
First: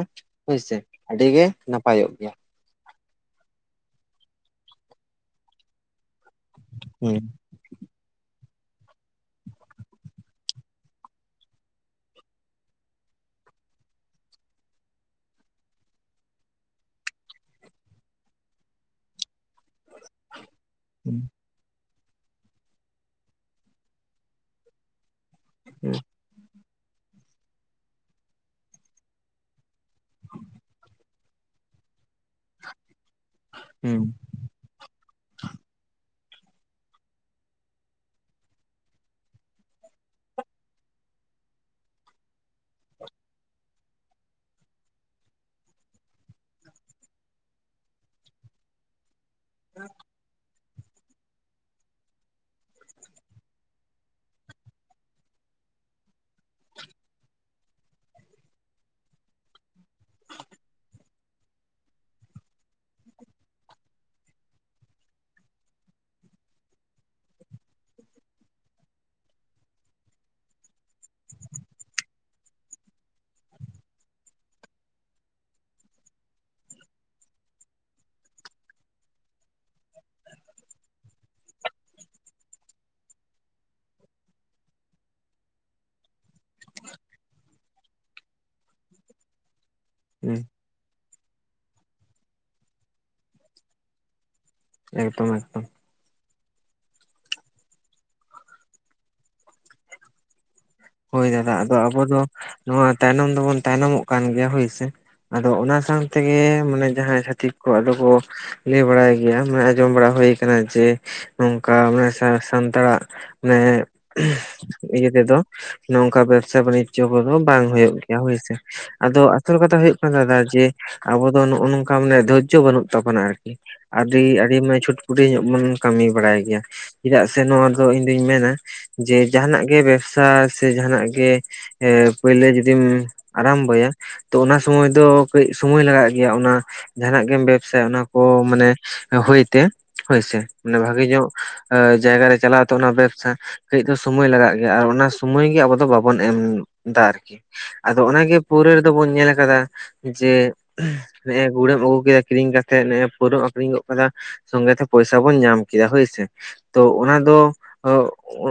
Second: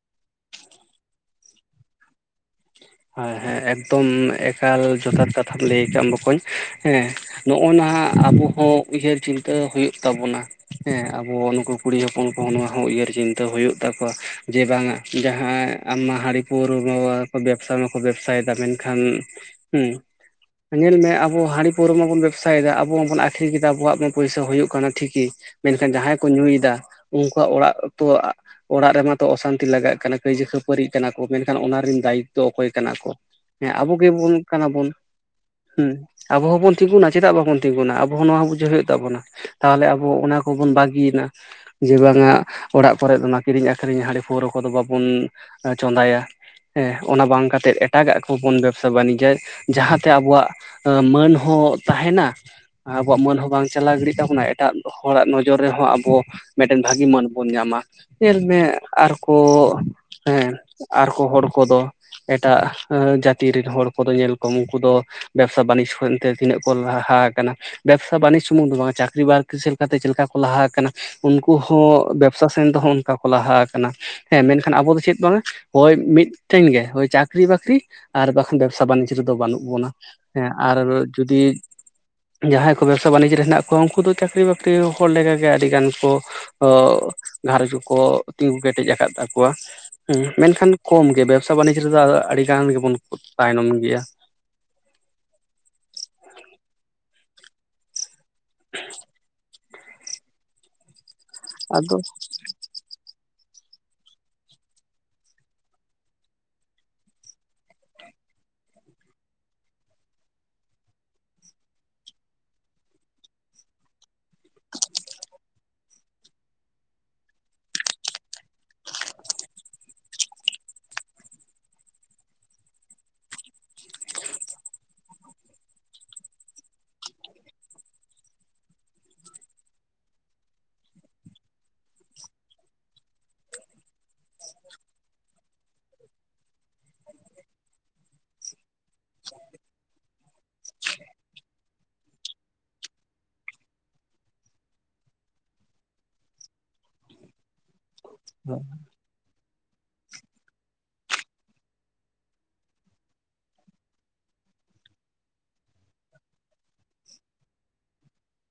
ᱦᱳᱭᱥᱮ ᱟᱹᱰᱤ ᱜᱮ ᱱᱟᱯᱟᱭᱚᱜ ᱜᱮᱭᱟ ᱾ ᱦᱮᱸ ᱮᱠᱫᱚᱢ ᱮᱠᱟᱞ ᱡᱚᱛᱷᱟᱛ ᱠᱟᱛᱷᱟᱢ ᱞᱟᱹᱭ ᱠᱟᱜ ᱵᱚᱠᱚᱧ ᱦᱮᱸ᱾ ᱦᱩᱸ ᱱᱚᱜ-ᱱᱟ ᱟᱵᱚ ᱠᱚ ᱩᱭᱦᱟᱹᱨ ᱪᱤᱱᱛᱟᱹ ᱦᱳᱭᱳᱜ ᱛᱟᱵᱚᱱᱟ᱾ ᱦᱮᱸ ᱟᱵᱚ ᱱᱩᱠᱩ ᱠᱩᱲᱤ ᱦᱚᱯᱚᱱ ᱠᱚᱦᱚᱸ ᱱᱚᱣᱟ ᱦᱚᱸ ᱩᱭᱦᱟᱹᱨ ᱪᱤᱱᱛᱟᱹ ᱦᱳᱭᱳᱜ ᱛᱟᱠᱚᱣᱟ ᱡᱮ ᱵᱟᱝᱟ ᱡᱟᱦᱟᱸ ᱟᱢ ᱢᱟ ᱦᱟᱹᱲᱤ ᱯᱟᱹᱣᱨᱟᱹ [inaudible] ᱠᱚ ᱵᱮᱯ ᱵᱮᱵᱥᱟ ᱢᱟᱠᱚ ᱵᱮᱵᱥᱟᱭᱮᱫᱟ ᱢᱮᱱᱠᱷᱟᱱ ᱦᱩᱸ ᱧᱮᱞ ᱢᱮ ᱦᱩᱸ ᱟᱵᱚ ᱦᱟᱸᱲᱤ ᱯᱟᱹᱣᱨᱟᱹ ᱢᱟᱵᱚᱱ ᱵᱮᱵᱥᱟᱭᱮᱫᱟ ᱟᱵᱚ ᱢᱟᱵᱚᱱ ᱟᱠᱷᱨᱤᱧ ᱮᱫᱟ ᱟᱵᱚᱣᱟᱜ ᱢᱟ ᱯᱚᱭᱥᱟ ᱦᱩᱭᱩᱜ ᱠᱟᱱᱟ ᱴᱷᱤᱠᱤ ᱢᱮᱱᱠᱷᱟᱱ ᱡᱟᱦᱟᱸᱭ ᱠᱚ ᱧᱩᱭᱮᱫᱟ ᱩᱱᱠᱩᱣᱟᱜ ᱚᱲᱟᱜ ᱛᱚ, ᱚᱲᱟᱜ ᱨᱮᱢᱟ ᱛᱚ ᱚᱥᱟᱱᱛᱤ ᱞᱟᱜᱟᱜ ᱠᱟᱱᱟ ᱠᱟᱹᱭᱡᱟᱹ ᱠᱷᱟᱹᱯᱟᱹᱨᱤᱜ ᱠᱟᱱᱟ ᱢᱮᱱᱠᱷᱟᱱ ᱚᱱᱟ ᱨᱤᱱ ᱫᱟᱭᱤ ᱫᱚ ᱚᱠᱚᱭ ᱠᱟᱱᱟ ᱠᱚ ᱦᱮᱸ ᱟᱵᱚ ᱦᱩᱸ ᱜᱮᱵᱚᱱ ᱠᱟᱱᱟᱵᱚᱱ᱾ ᱦᱩᱸ ᱟᱵᱚ ᱦᱚᱸᱵᱚᱱ ᱛᱤᱸᱜᱩᱱᱟ ᱪᱮᱫᱟᱜ ᱵᱟᱵᱚᱱ ᱛᱤᱸᱜᱩᱱᱟ ᱟᱵᱚ ᱦᱚᱸ ᱱᱚᱣᱟ ᱵᱩᱡᱷᱟᱹᱣ ᱦᱳᱭᱳᱜ ᱛᱟᱵᱚᱱᱟ᱾ ᱛᱟᱦᱚᱞᱮ ᱟᱵᱚ ᱚᱱᱟ ᱠᱚᱵᱚᱱ ᱵᱟᱹᱜᱤᱭᱮᱱᱟ᱾ ᱡᱮ ᱵᱟᱝᱟ ᱚᱲᱟᱜ ᱠᱚᱨᱮᱜ ᱫᱚ ᱱᱚᱣᱟ ᱠᱤᱨᱤᱧ ᱟᱠᱷᱨᱤᱧᱟ ᱦᱟᱺᱰᱤ ᱯᱟᱹᱣᱨᱟᱹ ᱠᱚᱫᱚ ᱵᱟᱵᱚᱱ ᱪᱚᱸᱫᱟᱭᱟ᱾ ᱦᱮᱸ ᱚᱱᱟ ᱵᱟᱝ ᱠᱟᱛᱮᱫ ᱮᱴᱟᱜᱟᱜ ᱠᱚ ᱵᱚᱱ ᱵᱮᱵᱥᱟ ᱵᱟᱱᱤᱡᱟ ᱡᱟᱦᱟᱸᱛᱮ ᱟᱵᱚᱣᱟᱜ ᱟᱹ ᱢᱟᱹᱱ ᱦᱚᱸ ᱛᱟᱦᱮᱱᱟ ᱟᱵᱚᱣᱟᱜ ᱢᱟᱹᱱ ᱦᱚᱸ ᱵᱟᱝ ᱪᱟᱞᱟᱣ ᱜᱤᱲᱤᱜ ᱛᱟᱵᱚᱱᱟ ᱮᱴᱟᱜ ᱦᱚᱲᱟᱜ ᱱᱚᱡᱚᱨ ᱨᱮᱦᱚᱸ ᱟᱵᱚ ᱢᱤᱫᱴᱮᱱ ᱵᱷᱟᱹᱜᱤ ᱢᱟᱹᱱ ᱵᱚᱱ ᱧᱟᱢᱟ᱾ ᱧᱮᱞ ᱢᱮ ᱟᱨᱠᱚ ᱦᱮᱸ ᱟᱨᱠᱚ ᱦᱚᱲ ᱠᱚᱫᱚ ᱮᱴᱟᱜ ᱮᱸ ᱡᱟᱹᱛᱤ ᱨᱤᱱ ᱦᱚᱲ ᱠᱚᱫᱚ ᱧᱮᱞ ᱠᱚᱢ ᱩᱱᱠᱩ ᱫᱚ ᱵᱮᱵᱽᱥᱟ ᱵᱟᱹᱱᱤᱡᱽ ᱠᱷᱚᱱ ᱛᱮ ᱛᱤᱱᱟᱹᱜ ᱠᱚ ᱞᱟᱦᱟ ᱟᱠᱟᱱᱟ᱾ ᱵᱮᱵᱽᱥᱟ ᱵᱟᱹᱱᱤᱡᱽ ᱥᱩᱢᱩᱝ ᱫᱚ ᱵᱟᱝᱟ ᱪᱟᱹᱠᱨᱤ ᱵᱟᱹᱨᱠᱤ ᱥᱮᱜ ᱞᱮᱠᱟᱛᱮ ᱪᱮᱫ ᱞᱮᱠᱟ ᱠᱚ ᱞᱟᱦᱟ ᱟᱠᱟᱱᱟ᱾ ᱩᱱᱠᱩ ᱦᱚᱸ ᱵᱮᱵᱥᱟ ᱥᱮᱱ ᱫᱚ ᱦᱚᱸᱜ ᱚᱱᱠᱟ ᱠᱚ ᱞᱟᱦᱟ ᱟᱠᱟᱱᱟ᱾ ᱦᱮᱸ ᱢᱮᱱᱠᱷᱟᱱ ᱟᱵᱚ ᱫᱚ ᱪᱮᱫ ᱵᱟᱝᱟ ᱦᱳᱭ ᱢᱤᱫᱴᱷᱮᱱ ᱜᱮ᱾ ᱦᱳᱭ ᱪᱟᱹᱠᱨᱤ ᱵᱟᱠᱨᱤ ᱟᱨ ᱵᱟᱠᱷᱟᱱ ᱵᱮᱵᱽᱥᱟ ᱵᱟᱱᱤᱡᱽ ᱨᱮᱫᱚ ᱵᱟᱹᱱᱩᱜ ᱵᱚᱱᱟ᱾ ᱦᱮᱸ ᱟᱨ ᱡᱩᱫᱤ ᱡᱟᱦᱟᱸᱭ ᱠᱚ ᱵᱮᱵᱽᱥᱟ ᱵᱟᱱᱤᱡᱽ ᱨᱮ ᱦᱮᱱᱟᱜ ᱠᱚᱣᱟ ᱩᱱᱠᱩ ᱫᱚ ᱪᱟᱹᱠᱨᱤ ᱵᱟᱹᱠᱨᱤ ᱦᱚᱲ ᱞᱮᱠᱟᱜᱮ ᱟᱹᱰᱤ ᱜᱟᱱ ᱠᱚ ᱚ ᱜᱷᱟᱸᱨᱚᱸᱡᱽ ᱠᱚᱠᱚ ᱛᱤᱸᱜᱩ ᱠᱮᱴᱮᱡ ᱟᱠᱟᱫ ᱛᱟᱠᱚᱣᱟ᱾ ᱦᱩᱸ ᱢᱮᱱᱠᱷᱟᱱ ᱠᱚᱢ ᱜᱮ ᱵᱮᱵᱽᱥᱟ ᱵᱟᱹᱱᱤᱡᱽ ᱨᱮᱫᱚ ᱟᱫᱚ ᱟᱹᱰᱤ ᱜᱟᱱ ᱜᱮᱵᱚᱱ ᱛᱟᱭᱱᱚᱢ ᱜᱮᱭᱟ᱾ ᱮᱠᱫᱚᱢ ᱮᱠᱫᱚᱢ᱾ [inaudible] ᱦᱳᱭ ᱫᱟᱫᱟ ᱟᱫᱚ ᱟᱵᱚ ᱫᱚ ᱱᱚᱣᱟ ᱛᱟᱭᱱᱚᱢ ᱫᱚᱵᱚᱱ ᱛᱟᱭᱱᱚᱢᱚᱜ ᱠᱟᱱ ᱜᱮᱭᱟ ᱦᱳᱭ ᱥᱮ᱾ ᱟᱫᱚ ᱚᱱᱟ ᱥᱟᱝ ᱛᱮᱜᱮ ᱢᱟᱱᱮ ᱡᱟᱦᱟᱸᱭ ᱪᱷᱟᱹᱛᱤᱠ ᱠᱚ ᱟᱫᱚ ᱠᱚ ᱞᱮᱭ ᱵᱟᱲᱟᱭ ᱜᱮᱭᱟ ᱢᱟᱱᱮ ᱟᱸᱡᱚᱢ ᱵᱟᱲᱟ ᱦᱳᱭ ᱠᱟᱱᱟ ᱡᱮ ᱱᱚᱝᱠᱟ ᱢᱟᱱᱮ ᱥᱟ ᱥᱟᱱᱛᱟᱲᱟᱜ ᱢᱟᱱᱮ ᱤᱭᱟᱹ ᱛᱮᱫᱚ᱾ ᱱᱚᱝᱠᱟ ᱵᱮᱵᱽᱥᱟ ᱵᱟᱱᱤᱡᱡᱚ ᱠᱚᱫᱚ ᱵᱟᱝ ᱦᱳᱭᱳᱜ ᱜᱮᱭᱟ ᱦᱳᱭ ᱥᱮ᱾ ᱟᱫᱚ ᱟᱥᱚᱞ ᱠᱟᱛᱷᱟ ᱦᱳᱭᱳᱜ ᱠᱟᱱᱟ ᱫᱟᱫᱟ ᱡᱮ ᱟᱵᱚ ᱫᱚ ᱱᱚᱜ-ᱚ ᱱᱚᱝᱠᱟ ᱢᱟᱱᱮ ᱫᱷᱳᱨᱡᱚ ᱵᱟᱹᱱᱩᱜ ᱛᱟᱵᱚᱱᱟ ᱟᱨᱠᱤ᱾ ᱟᱹᱰᱤ ᱟᱹᱰᱤ ᱢᱟᱱ ᱪᱷᱚᱴᱯᱩᱴᱭᱟᱹ ᱧᱚᱜ ᱵᱚᱱ ᱠᱟᱹᱢᱤ ᱵᱟᱲᱟᱭ ᱜᱮᱭᱟ᱾ ᱪᱮᱫᱟᱜ ᱥᱮ ᱱᱚᱣᱟ ᱫᱚ ᱤᱧ ᱫᱩᱧ ᱢᱮᱱᱟ ᱡᱮ ᱡᱟᱦᱟᱱᱟᱜ ᱜᱮ ᱵᱮᱵᱽᱥᱟ ᱥᱮ ᱡᱟᱦᱟᱱᱟᱜ ᱜᱮ ᱮ ᱯᱟᱹᱭᱞᱟᱹ ᱡᱩᱫᱤᱢ ᱟᱨᱟᱢᱵᱚᱭᱟ ᱛᱚ ᱚᱱᱟ ᱥᱚᱢᱚᱭ ᱫᱚ ᱠᱟᱹᱡ ᱥᱩᱢᱟᱹᱭ ᱞᱟᱜᱟᱜ ᱜᱮᱭᱟ ᱚᱱᱟ ᱡᱟᱦᱟᱸᱱᱟᱜ ᱜᱮᱢ ᱵᱮᱵᱥᱟᱭᱟ ᱚᱱᱟ ᱠᱚ ᱢᱟᱱᱮ ᱦᱳᱭ ᱛᱮ ᱦᱳᱭ ᱥᱮ, ᱢᱟᱱᱮ ᱵᱷᱟᱜᱮ ᱧᱚᱜ ᱟ ᱡᱟᱭᱜᱟ ᱨᱮ ᱪᱟᱞᱟᱣ ᱛᱮ ᱚᱱᱟ ᱵᱮᱵᱥᱟ ᱠᱟᱹᱡ ᱫᱚ ᱥᱳᱢᱚᱭ ᱞᱟᱜᱟᱜ ᱜᱮᱭᱟ ᱟᱨ ᱚᱱᱟ ᱥᱩᱢᱟᱹᱭ ᱜᱮ ᱟᱵᱚ ᱫᱚ ᱵᱟᱵᱚᱱ ᱮᱢ ᱫᱟ ᱟᱨᱠᱤ, ᱟᱫᱚ ᱚᱱᱟᱜᱮ ᱯᱟᱹᱣᱨᱟᱹ ᱨᱮᱫᱚ ᱵᱚᱱ ᱧᱮᱞ ᱟᱠᱟᱫᱟ ᱡᱮ ᱱᱮᱜ-ᱮ ᱜᱩᱲ ᱮᱢ ᱟᱹᱜᱩ ᱠᱮᱫᱟ ᱠᱤᱨᱤᱧ ᱠᱟᱛᱮᱜ ᱱᱮᱜ-ᱮ ᱯᱟᱣᱨᱟᱹᱢ ᱟᱠᱷᱨᱤᱧ ᱜᱚᱫ ᱠᱟᱫᱟ ᱥᱚᱝᱜᱮᱛᱮ ᱯᱚᱭᱥᱟ ᱵᱚᱱ ᱧᱟᱢ ᱠᱮᱫᱟ ᱦᱳᱭ ᱥᱮ᱾ ᱛᱚ ᱚᱱᱟ ᱫᱚ ᱮ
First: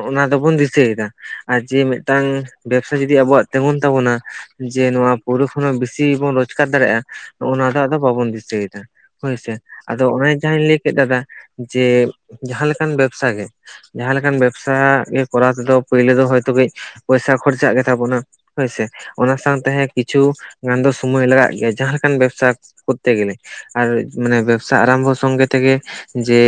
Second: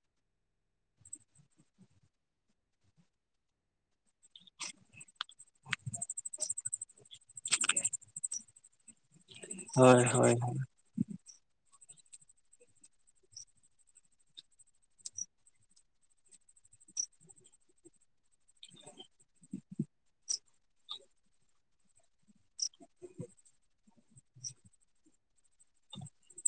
ᱚᱱᱟ ᱫᱚᱵᱚᱱ ᱫᱤᱥᱟᱹᱭᱮᱫᱟ᱾ ᱟ ᱡᱮ ᱢᱤᱫᱴᱟᱝ ᱵᱮᱵᱽᱥᱟ ᱡᱩᱫᱤ ᱟᱵᱚᱣᱟᱜ ᱛᱮᱸᱜᱳᱱ ᱛᱟᱵᱚᱱᱟ ᱡᱮ ᱱᱚᱣᱟ ᱯᱟᱹᱣᱨᱟᱹ ᱠᱷᱚᱱ ᱦᱚᱸ ᱵᱮᱥᱤ ᱵᱚᱱ ᱨᱚᱡᱠᱟᱨ ᱫᱟᱲᱮᱜ-ᱟ, ᱱᱚᱜᱼᱚ ᱱᱚᱣᱟ ᱫᱚ ᱟᱫᱚ ᱵᱟᱵᱚᱱ ᱫᱤᱥᱟᱹᱭᱮᱫᱟ᱾ ᱦᱳᱭᱥᱮ ᱦᱳᱭ ᱟᱫᱚ ᱦᱳᱭ ᱚᱱᱮ ᱡᱟᱦᱟᱸᱧ ᱞᱟᱹᱭ ᱠᱮᱫ ᱫᱟᱫᱟ ᱡᱮ ᱡᱟᱦᱟᱸ ᱞᱮᱠᱟᱱ ᱵᱮᱵᱥᱟ ᱜᱮ ᱡᱟᱦᱟᱸ ᱞᱮᱠᱟᱱ ᱵᱮᱵᱥᱟ ᱜᱮ ᱠᱚᱨᱟᱣ ᱛᱮᱫᱚ ᱯᱟᱹᱭᱞᱟᱹ ᱫᱚ ᱦᱚᱭᱛᱳ ᱠᱟᱹᱡ ᱯᱚᱭᱥᱟ ᱠᱷᱚᱨᱪᱟᱜ ᱜᱮ ᱛᱟᱵᱚᱱᱟ ᱦᱳᱭᱥᱮ, ᱚᱱᱟ ᱥᱟᱶᱛᱮ ᱦᱮᱸ ᱠᱤᱪᱷᱩ ᱜᱟᱱᱫᱚ ᱥᱩᱢᱟᱹᱭ ᱞᱟᱜᱟᱜ ᱜᱮᱭᱟ ᱡᱟᱦᱟᱸ ᱠᱟᱱ ᱵᱮᱵᱥᱟ ᱠᱚᱛᱛᱮ ᱜᱮᱞᱮ, ᱟᱨ ᱢᱟᱱᱮ ᱵᱮᱵᱥᱟ ᱟᱨᱟᱢᱵᱚ ᱥᱚᱝᱜᱮ ᱛᱮᱜᱮ ᱡᱮ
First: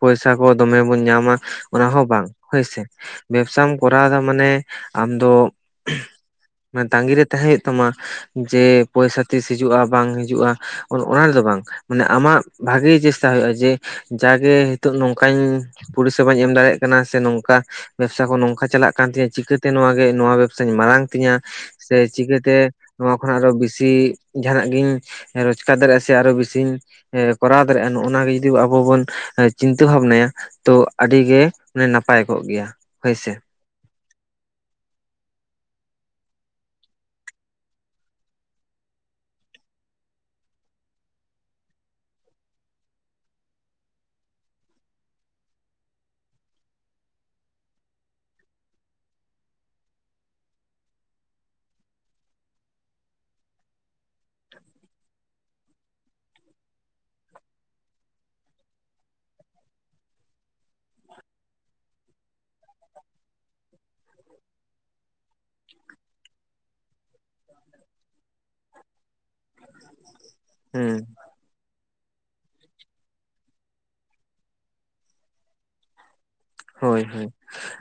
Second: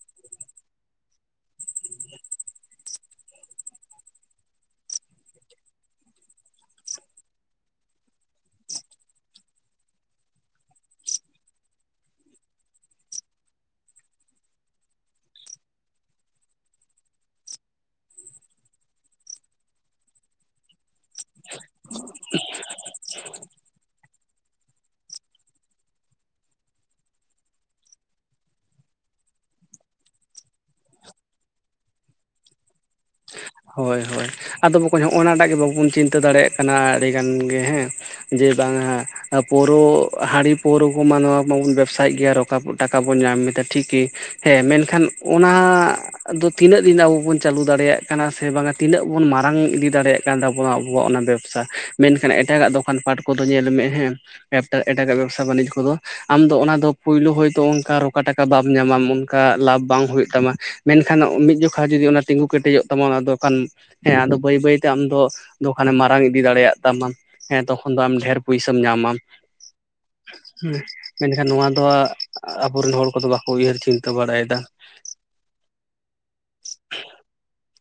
ᱯᱚᱭᱥᱟ ᱠᱚ ᱫᱚᱢᱮ ᱵᱚᱱ ᱧᱟᱢᱟ ᱚᱱᱟ ᱦᱚᱸ ᱵᱟᱝ, ᱦᱳᱭ ᱥᱮ᱾ ᱵᱮᱵᱥᱟᱢ ᱠᱚᱨᱟᱣᱫᱟ ᱢᱟᱱᱮ ᱟᱢᱫᱚ ᱢᱟᱱᱮ ᱛᱟᱸᱜᱤᱨᱮ ᱛᱟᱦᱮᱸ ᱦᱩᱭᱩᱜ ᱛᱟᱢᱟ ᱡᱮ ᱯᱚᱭᱥᱟ ᱛᱤᱥ ᱦᱤᱡᱩᱜ-ᱟ ᱵᱟᱝ ᱦᱤᱡᱩᱜ-ᱟ᱾ ᱚᱱ ᱚᱱᱟ ᱨᱮᱫᱚ ᱵᱟᱝ ᱢᱟᱱᱮ ᱟᱢᱟᱜ ᱵᱷᱟᱜᱮ ᱪᱮᱥᱴᱟ ᱦᱳᱭᱳᱜ-ᱟ ᱡᱮ ᱡᱟᱜᱮ ᱱᱤᱛᱳᱜ ᱱᱚᱝᱠᱟᱧ ᱯᱚᱨᱤᱥᱮᱵᱟᱧ ᱮᱢ ᱫᱟᱲᱮᱭᱟᱜ ᱠᱟᱱᱟ ᱥᱮ ᱱᱚᱝᱠᱟ ᱵᱮᱵᱽᱥᱟ ᱠᱚ ᱱᱚᱝᱠᱟ ᱪᱟᱞᱟᱜ ᱠᱟᱱ ᱛᱤᱧᱟᱹ ᱪᱤᱠᱟᱹᱛᱮ ᱱᱚᱣᱟᱜ ᱜᱮ ᱱᱚᱣᱟ ᱵᱮᱵᱽᱥᱟᱧ ᱢᱟᱨᱟᱝ ᱛᱤᱧᱟᱹ ᱥᱮ ᱪᱤᱠᱟᱹᱛᱮ ᱱᱚᱣᱟ ᱠᱷᱚᱱᱟᱜ ᱟᱨᱚ ᱵᱮᱥᱤ ᱡᱟᱦᱟᱸᱱᱟᱜ ᱜᱤᱧ ᱨᱚᱪᱠᱟᱨ ᱫᱟᱨᱮᱜ-ᱟ ᱥᱮ ᱟᱨᱚ ᱵᱮᱥᱤᱧ ᱠᱚᱨᱟᱣ ᱫᱟᱨᱮᱜ-ᱟ ᱱᱚᱜ-ᱱᱟ ᱜᱮ ᱡᱚᱫᱤ ᱟᱵᱚ ᱵᱚᱱ ᱪᱤᱱᱛᱟᱹ ᱵᱷᱟᱵᱱᱟᱭᱟ ᱛᱚ ᱟᱹᱰᱤᱜ ᱜᱮ ᱱᱟᱯᱟᱭ ᱠᱚᱜ ᱜᱮᱭᱟ ᱦᱳᱭ ᱥᱮ᱾ ᱦᱳᱭ ᱦᱳᱭ ᱟᱫᱚ ᱵᱟᱠᱚᱧ ᱦᱚᱜ- ᱱᱟ ᱴᱟᱜ ᱜᱮ ᱵᱟᱵᱚᱱ ᱪᱤᱱᱛᱟᱹ ᱫᱟᱲᱮᱜ ᱠᱟᱱᱟ ᱟᱹᱰᱤ ᱜᱟᱱ ᱜᱮ ᱦᱮᱸ ᱡᱮ ᱵᱟᱝ ᱦᱟᱸ ᱯᱟᱹᱣᱨᱟᱹ ᱦᱟᱺᱲᱤ ᱯᱟᱹᱣᱨᱟᱹ ᱠᱚᱢᱟ ᱱᱚᱣᱟ ᱢᱟᱵᱚᱱ ᱵᱮᱵᱥᱟᱭᱮᱫ ᱜᱮᱭᱟ ᱨᱚᱠᱟ ᱴᱟᱠᱟ ᱵᱚᱱ ᱧᱟᱢᱮᱫᱟ ᱴᱷᱤᱠ ᱜᱮ ᱦᱮ ᱢᱮᱱᱠᱷᱟᱱ ᱚᱱᱟ ᱫᱚ ᱛᱤᱱᱟᱹᱜ ᱫᱤᱱ ᱟᱵᱚ ᱵᱚᱱ ᱪᱟᱹᱞᱩ ᱫᱟᱲᱮᱭᱟᱜ᱾ ᱥᱮ ᱵᱟᱝᱟ ᱛᱤᱱᱟᱹᱜ ᱵᱚᱱ ᱢᱟᱨᱟᱝ ᱤᱫᱤ ᱫᱟᱲᱮᱭᱟᱜ ᱠᱟᱱ ᱛᱟᱵᱚᱱᱟ ᱟᱵᱚᱣᱟᱜ ᱚᱱᱟ ᱵᱮᱵᱥᱟ ᱢᱮᱱᱠᱷᱟᱱ ᱮᱴᱟᱜᱟᱜ ᱫᱚᱠᱟᱱ ᱯᱟᱴ ᱠᱚᱫᱚ ᱧᱮᱞ ᱢᱮ ᱦᱮᱸ ᱵᱮ ᱮᱴᱟᱜᱟᱜ ᱵᱮᱯᱥᱟ ᱵᱟᱹᱱᱤᱡᱽ ᱠᱚᱫᱚ ᱟᱢ ᱫᱚ ᱚᱱᱟ ᱫᱚ ᱯᱩᱭᱞᱩ ᱦᱚᱭᱛᱚ ᱚᱱᱠᱟ ᱨᱚᱠᱟ ᱴᱟᱠᱟ ᱵᱟᱢ ᱧᱟᱢᱟ ᱚᱱᱠᱟ ᱞᱟᱵᱷ ᱵᱟᱝ ᱦᱩᱭᱩᱜ ᱛᱟᱢᱟ᱾ ᱢᱮᱱᱠᱷᱟᱱ ᱢᱤᱫ ᱡᱚᱠᱷᱟ ᱡᱩᱫᱤ ᱚᱱᱟ ᱛᱤᱸᱜᱩ ᱠᱮᱴᱮᱡᱚᱜ ᱛᱟᱢᱟ ᱚᱱᱟ ᱫᱚ ᱠᱷᱟᱱ ᱦᱮᱸ ᱟᱫᱚ ᱵᱟᱹᱭ ᱵᱟᱹᱭ ᱛᱮ ᱟᱢᱫᱚ ᱫᱚᱠᱟᱱᱮᱢ ᱢᱟᱨᱟᱝ ᱤᱫᱤ ᱫᱟᱲᱮᱭᱟᱜ ᱛᱟᱢᱟ᱾ ᱦᱮᱸ ᱛᱚᱠᱷᱚᱱ ᱫᱚ ᱟᱢ ᱰᱷᱮᱨ ᱯᱩᱭᱥᱟᱹᱟᱢ ᱧᱟᱢ ᱟᱢ᱾ ᱦᱩᱸ ᱢᱮᱱᱠᱷᱟᱱ ᱱᱚᱣᱟ ᱫᱚ ᱟᱵᱚᱨᱮᱱ ᱦᱚᱲ ᱠᱚᱫᱚ ᱵᱟᱠᱚ ᱩᱭᱦᱟᱹᱨ ᱪᱤᱱᱛᱟᱹ ᱵᱟᱲᱟᱭᱮᱫᱟ᱾ ᱦᱳᱭ ᱦᱳᱭ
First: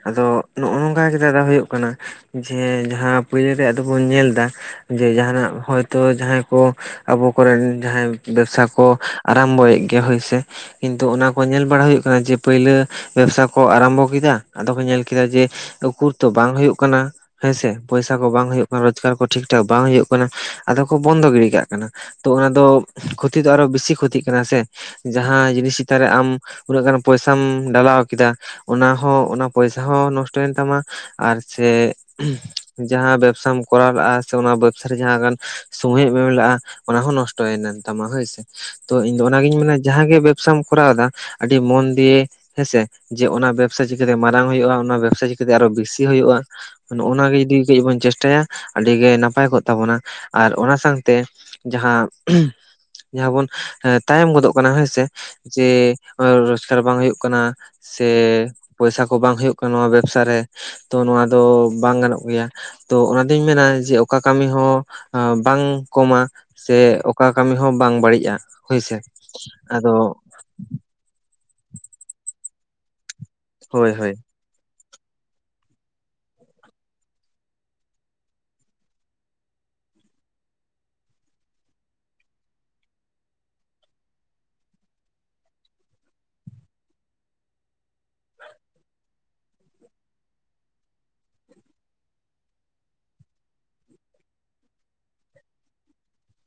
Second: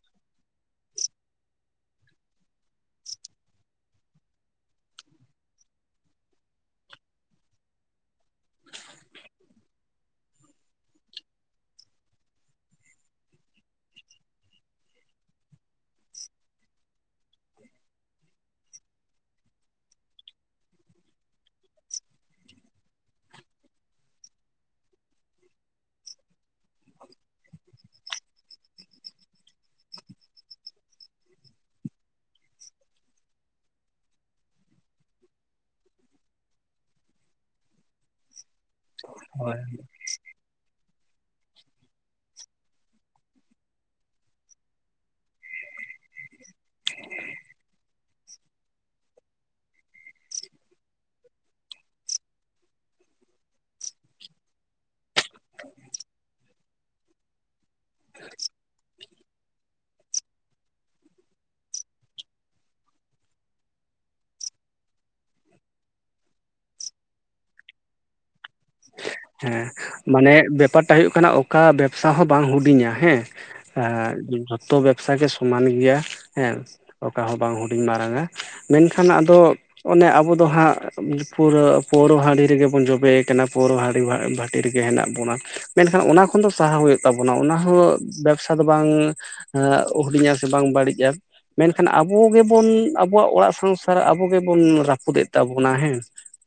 ᱟᱫᱚ ᱱᱚᱜᱼᱚ ᱱᱚᱝᱠᱟ ᱜᱮ ᱫᱟᱫᱟ ᱦᱩᱭᱩᱜ ᱠᱟᱱᱟ᱾ ᱡᱮ ᱡᱟᱦᱟᱸ ᱯᱳᱭᱞᱳ ᱨᱮ ᱟᱫᱚᱵᱚᱱ ᱧᱮᱞ ᱮᱫᱟ ᱡᱮ ᱡᱟᱦᱟᱱᱟᱜ ᱦᱚᱭᱛᱳ ᱡᱟᱦᱟᱸᱭ ᱠᱚ ᱟᱵᱚ ᱠᱚᱨᱮᱱ ᱡᱟᱦᱟᱸᱭ ᱵᱮᱵᱥᱟ ᱠᱚ ᱟᱨᱟᱢ- ᱵᱚᱭᱮᱫ ᱜᱮᱭᱟ ᱦᱳᱭᱥᱮ᱾ ᱠᱤᱱᱛᱩ ᱚᱱᱟ ᱠᱚ ᱧᱮᱞ ᱵᱟᱲᱟ ᱦᱩᱭᱩᱜ ᱠᱟᱱᱟ ᱡᱮ ᱯᱳᱞᱳ ᱵᱮᱵᱽᱥᱟ ᱠᱚ ᱟᱨᱟᱢᱵᱚ ᱠᱮᱫᱟ ᱟᱫᱚ ᱠᱚ ᱧᱮᱞ ᱠᱮᱫᱟ ᱡᱮ ᱩᱠᱩᱨ ᱛᱚ ᱵᱟᱝ ᱦᱳᱭᱳᱜ ᱠᱟᱱᱟ᱾ ᱦᱮᱸᱥᱮ ᱯᱚᱭᱥᱟ ᱠᱚ ᱵᱟᱝ ᱦᱩᱭᱩᱜ ᱠᱟᱱᱟ ᱨᱳᱡᱽᱜᱟᱨ ᱠᱚ ᱴᱷᱤᱠ ᱴᱷᱟᱠ ᱵᱟᱝ ᱦᱩᱭᱩᱜ ᱠᱟᱱᱟ ᱟᱫᱚ ᱠᱚ ᱵᱚᱱᱫᱚ ᱜᱤᱰᱤ ᱠᱟᱜ ᱠᱟᱱᱟ᱾ ᱛᱚ ᱚᱱᱟ ᱫᱚ ᱠᱷᱚᱛᱤ ᱫᱚ ᱟᱨᱚ ᱵᱮᱥᱤ ᱠᱷᱚᱛᱤᱜ ᱠᱟᱱᱟ ᱥᱮ ᱡᱟᱦᱟᱸ ᱡᱤᱱᱤᱥ ᱪᱮᱛᱟᱱ ᱨᱮ ᱟᱢ ᱩᱱᱟᱹᱜ ᱜᱟᱱ ᱯᱚᱭᱥᱟᱢ ᱰᱟᱞᱟᱣ ᱠᱮᱫᱟ᱾ ᱚᱱᱟᱦᱚ ᱚᱱᱟ ᱯᱚᱭᱥᱟ ᱦᱚᱸ ᱱᱚᱥᱴᱚᱭᱮᱱ ᱛᱟᱢᱟ᱾ ᱟᱨ ᱪᱮ ᱡᱟᱦᱟᱸ ᱵᱮᱵᱥᱟᱢ ᱠᱚᱨᱟᱣ ᱞᱟᱜᱼᱟ ᱥᱮ ᱚᱱᱟ ᱵᱮᱵᱥᱟᱮ ᱡᱟᱦᱟᱸ ᱜᱟᱱ ᱥᱳᱢᱚᱭ ᱮᱢ ᱞᱟᱜᱼᱟ ᱚᱱᱟ ᱦᱚᱸ ᱱᱚᱥᱴᱚᱭᱮᱱ ᱛᱟᱢᱟ ᱦᱳᱭ ᱥᱮ᱾ ᱛᱚ ᱤᱧ ᱫᱚ ᱚᱱᱟᱜᱤᱧ ᱢᱮᱱᱟ ᱡᱟᱦᱟᱸᱜᱮ ᱵᱮᱵᱥᱟᱢ ᱠᱚᱨᱟᱣᱮᱫᱟ ᱟᱹᱰᱤ ᱢᱚᱱ ᱫᱤᱭᱮ ᱦᱮᱸᱥᱮ᱾ ᱡᱮ ᱚᱱᱟ ᱵᱮᱵᱥᱟ ᱪᱤᱠᱟᱹᱛᱮ ᱢᱟᱨᱟᱝ ᱦᱩᱭᱩᱜ-ᱟ ᱚᱱᱟ ᱵᱮᱵᱥᱟ ᱪᱤᱠᱟᱹᱛᱮ ᱟᱨᱚ ᱵᱮᱥᱤ ᱦᱩᱭᱩᱜ-ᱟ᱾ ᱱᱚᱜ ᱚᱱᱟ ᱜᱮ ᱡᱩᱫᱤ ᱜᱮ ᱵᱚᱱ ᱪᱮᱥᱴᱟᱭᱟ᱾ ᱟᱹᱰᱤ ᱜᱮ ᱱᱟᱯᱟᱭ ᱠᱚᱜ ᱛᱟᱵᱚᱱᱟ ᱟᱨ ᱚᱱᱟ ᱥᱟᱶᱛᱮ ᱡᱟᱦᱟᱸ᱾ ᱡᱟᱦᱟᱸ ᱵᱚᱱ ᱛᱟᱭᱚᱢ ᱜᱚᱫᱚᱜ ᱠᱟᱱᱟ ᱦᱮᱸᱥᱮ ᱡᱮ ᱨᱳᱡᱜᱟᱨ ᱵᱟᱝ ᱦᱩᱭᱩᱜ ᱠᱟᱱᱟ᱾ ᱥᱮ ᱯᱚᱭᱥᱟ ᱠᱚ ᱵᱟᱝ ᱦᱩᱭᱩᱜ ᱠᱟᱱᱟ ᱱᱚᱣᱟ ᱵᱮᱵᱥᱟ ᱨᱮ ᱛᱚ ᱱᱚᱣᱟ ᱫᱚ ᱵᱟᱝ ᱜᱟᱱᱚᱜ ᱜᱮᱭᱟ᱾ ᱛᱚ ᱚᱱᱟ ᱫᱚᱧ ᱢᱮᱱᱟ ᱡᱮ ᱚᱠᱟ ᱠᱟᱹᱢᱤ ᱦᱚᱸ ᱵᱟᱝ ᱠᱚᱢᱟ ᱥᱮ ᱚᱠᱟ ᱠᱟᱹᱢᱤ ᱦᱚᱸ ᱵᱟᱝ ᱵᱟᱹᱲᱤᱡᱼᱟ ᱦᱳᱭᱥᱮ᱾ ᱦᱮᱸ ᱟᱫᱚ ᱢᱟᱱᱮ ᱵᱮᱯᱟᱨᱴᱟᱜ ᱦᱩᱭᱩᱜ ᱠᱟᱱᱟ ᱚᱠᱟ ᱵᱮᱵᱥᱟ ᱦᱚᱸ ᱵᱟᱝ ᱦᱩᱰᱤᱧᱟ ᱦᱮᱸ ᱦᱳᱭ ᱦᱳᱭ ᱟᱨ ᱡᱚᱛᱚ ᱵᱮᱵᱥᱟ ᱜᱮ ᱥᱚᱢᱟᱱ ᱜᱮᱭᱟ ᱦᱮᱸ᱾ ᱚᱠᱟ ᱦᱚᱸ ᱵᱟᱝ ᱦᱩᱰᱤᱧ ᱢᱟᱨᱟᱝ-ᱟ ᱢᱮᱱᱠᱷᱟᱱ ᱟᱫᱚ ᱚᱱᱮ ᱟᱵᱚ ᱫᱚ ᱦᱟᱸᱜ ᱯᱩᱨᱟᱹ ᱯᱟᱹᱣᱨᱟᱹ ᱦᱟᱺᱰᱤ ᱨᱮᱜᱮ ᱵᱚᱱ ᱡᱚᱵᱮ ᱠᱟᱱᱟ ᱯᱟᱹᱣᱨᱟᱹ ᱦᱟᱺᱰᱤ ᱵᱷᱟᱴᱤ ᱨᱮᱜᱮ ᱦᱮᱱᱟᱜ ᱵᱚᱱᱟ ᱢᱮᱱᱠᱷᱟᱱ ᱚᱱᱟ ᱠᱷᱚᱱ ᱫᱚ ᱥᱟᱦᱟ ᱦᱩᱭᱩᱜ ᱛᱟᱵᱚᱱᱟ ᱚᱱᱟ ᱦᱚᱸ ᱵᱮᱵᱥᱟ ᱫᱚ ᱵᱟᱝ ᱦᱩᱰᱤᱧᱟ ᱥᱮ ᱵᱟᱝ ᱵᱟᱹᱲᱤᱡᱼᱟ᱾ ᱢᱮᱱᱠᱷᱟᱱ ᱟᱵᱚ ᱜᱮᱵᱚᱱ ᱟᱵᱚᱣᱟᱜ ᱚᱲᱟᱜ ᱥᱚᱝᱥᱟᱨ ᱟᱵᱚ ᱜᱮᱵᱚᱱ ᱨᱟᱹᱯᱩᱫᱮᱫ ᱛᱟᱵᱚᱱᱟ ᱦᱮᱸ᱾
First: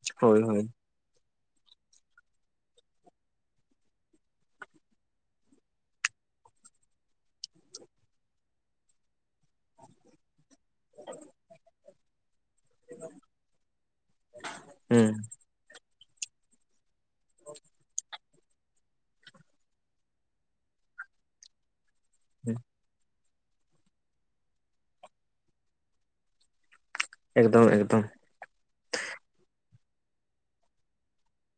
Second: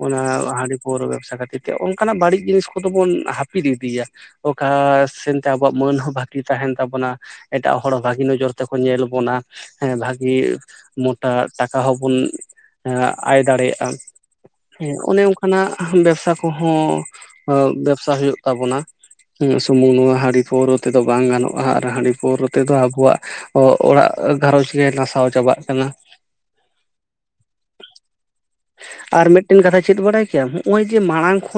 ᱚᱱᱟ ᱦᱳᱭ ᱦᱳᱭ ᱦᱟᱺᱰᱤ ᱯᱟᱹᱣᱨᱟᱹ ᱵᱮᱵᱥᱟ ᱠᱷᱟᱹᱛᱤᱨ ᱛᱮ ᱚᱱᱠᱟᱱᱟᱜ ᱵᱟᱹᱲᱤᱡ ᱡᱤᱱᱤᱥ ᱠᱚᱫᱚ ᱵᱚᱱ ᱦᱟᱹᱯᱤᱫ ᱤᱫᱤᱭᱟ᱾ ᱚᱠᱟ ᱥᱮᱱᱛᱮ ᱟᱵᱚᱣᱟᱜ ᱢᱟᱹᱱ ᱦᱚᱸ ᱵᱷᱟᱹᱜᱤ ᱛᱟᱦᱮᱱ ᱛᱟᱵᱚᱱᱟ᱾ ᱮᱴᱟᱜ ᱦᱚᱲ ᱵᱷᱟᱹᱜᱤ ᱱᱚᱡᱚᱨ ᱛᱮᱠᱚ ᱧᱮᱞ ᱵᱚᱱᱟ᱾ ᱦᱮᱸ ᱵᱷᱟᱜᱤ ᱢᱚᱴᱟ ᱴᱟᱠᱟ ᱦᱚᱸᱵᱚᱱ ᱟᱭ ᱫᱟᱲᱮᱭᱟᱜᱼᱟ ᱦᱮᱸ ᱦᱩᱸ ᱚᱱᱮ ᱚᱱᱠᱟᱱᱟᱜ ᱵᱮᱵᱥᱟ ᱠᱚᱦᱚᱸ ᱵᱮᱵᱥᱟ ᱦᱩᱭᱩᱜ ᱛᱟᱵᱚᱱᱟ ᱥᱩᱢᱩᱝ ᱱᱚᱣᱟ ᱦᱟᱺᱰᱤ ᱯᱟᱹᱣᱨᱟᱹ ᱛᱮᱫᱚ ᱵᱟᱝ ᱜᱟᱱᱚᱜ ᱟᱨ ᱦᱟᱺᱰᱤ ᱯᱟᱹᱣᱨᱟᱹ ᱛᱮᱫᱚ ᱟᱵᱚᱣᱟᱜ ᱚᱲᱟᱜ ᱜᱷᱟᱨᱚᱸᱡᱽ ᱜᱮ ᱱᱟᱥᱟᱣ ᱪᱟᱵᱟᱜ ᱠᱟᱱᱟ᱾ ᱮᱠᱫᱚᱢ ᱮᱠᱫᱚᱢ᱾ ᱟᱨ ᱢᱤᱫᱴᱮᱱ ᱠᱟᱛᱷᱟᱭ ᱪᱮᱫ ᱵᱟᱲᱟᱭ ᱠᱮᱭᱟᱢ ᱱᱚᱜ ᱚᱭ ᱡᱮ ᱢᱟᱲᱟᱝ ᱠᱷᱚᱱ᱾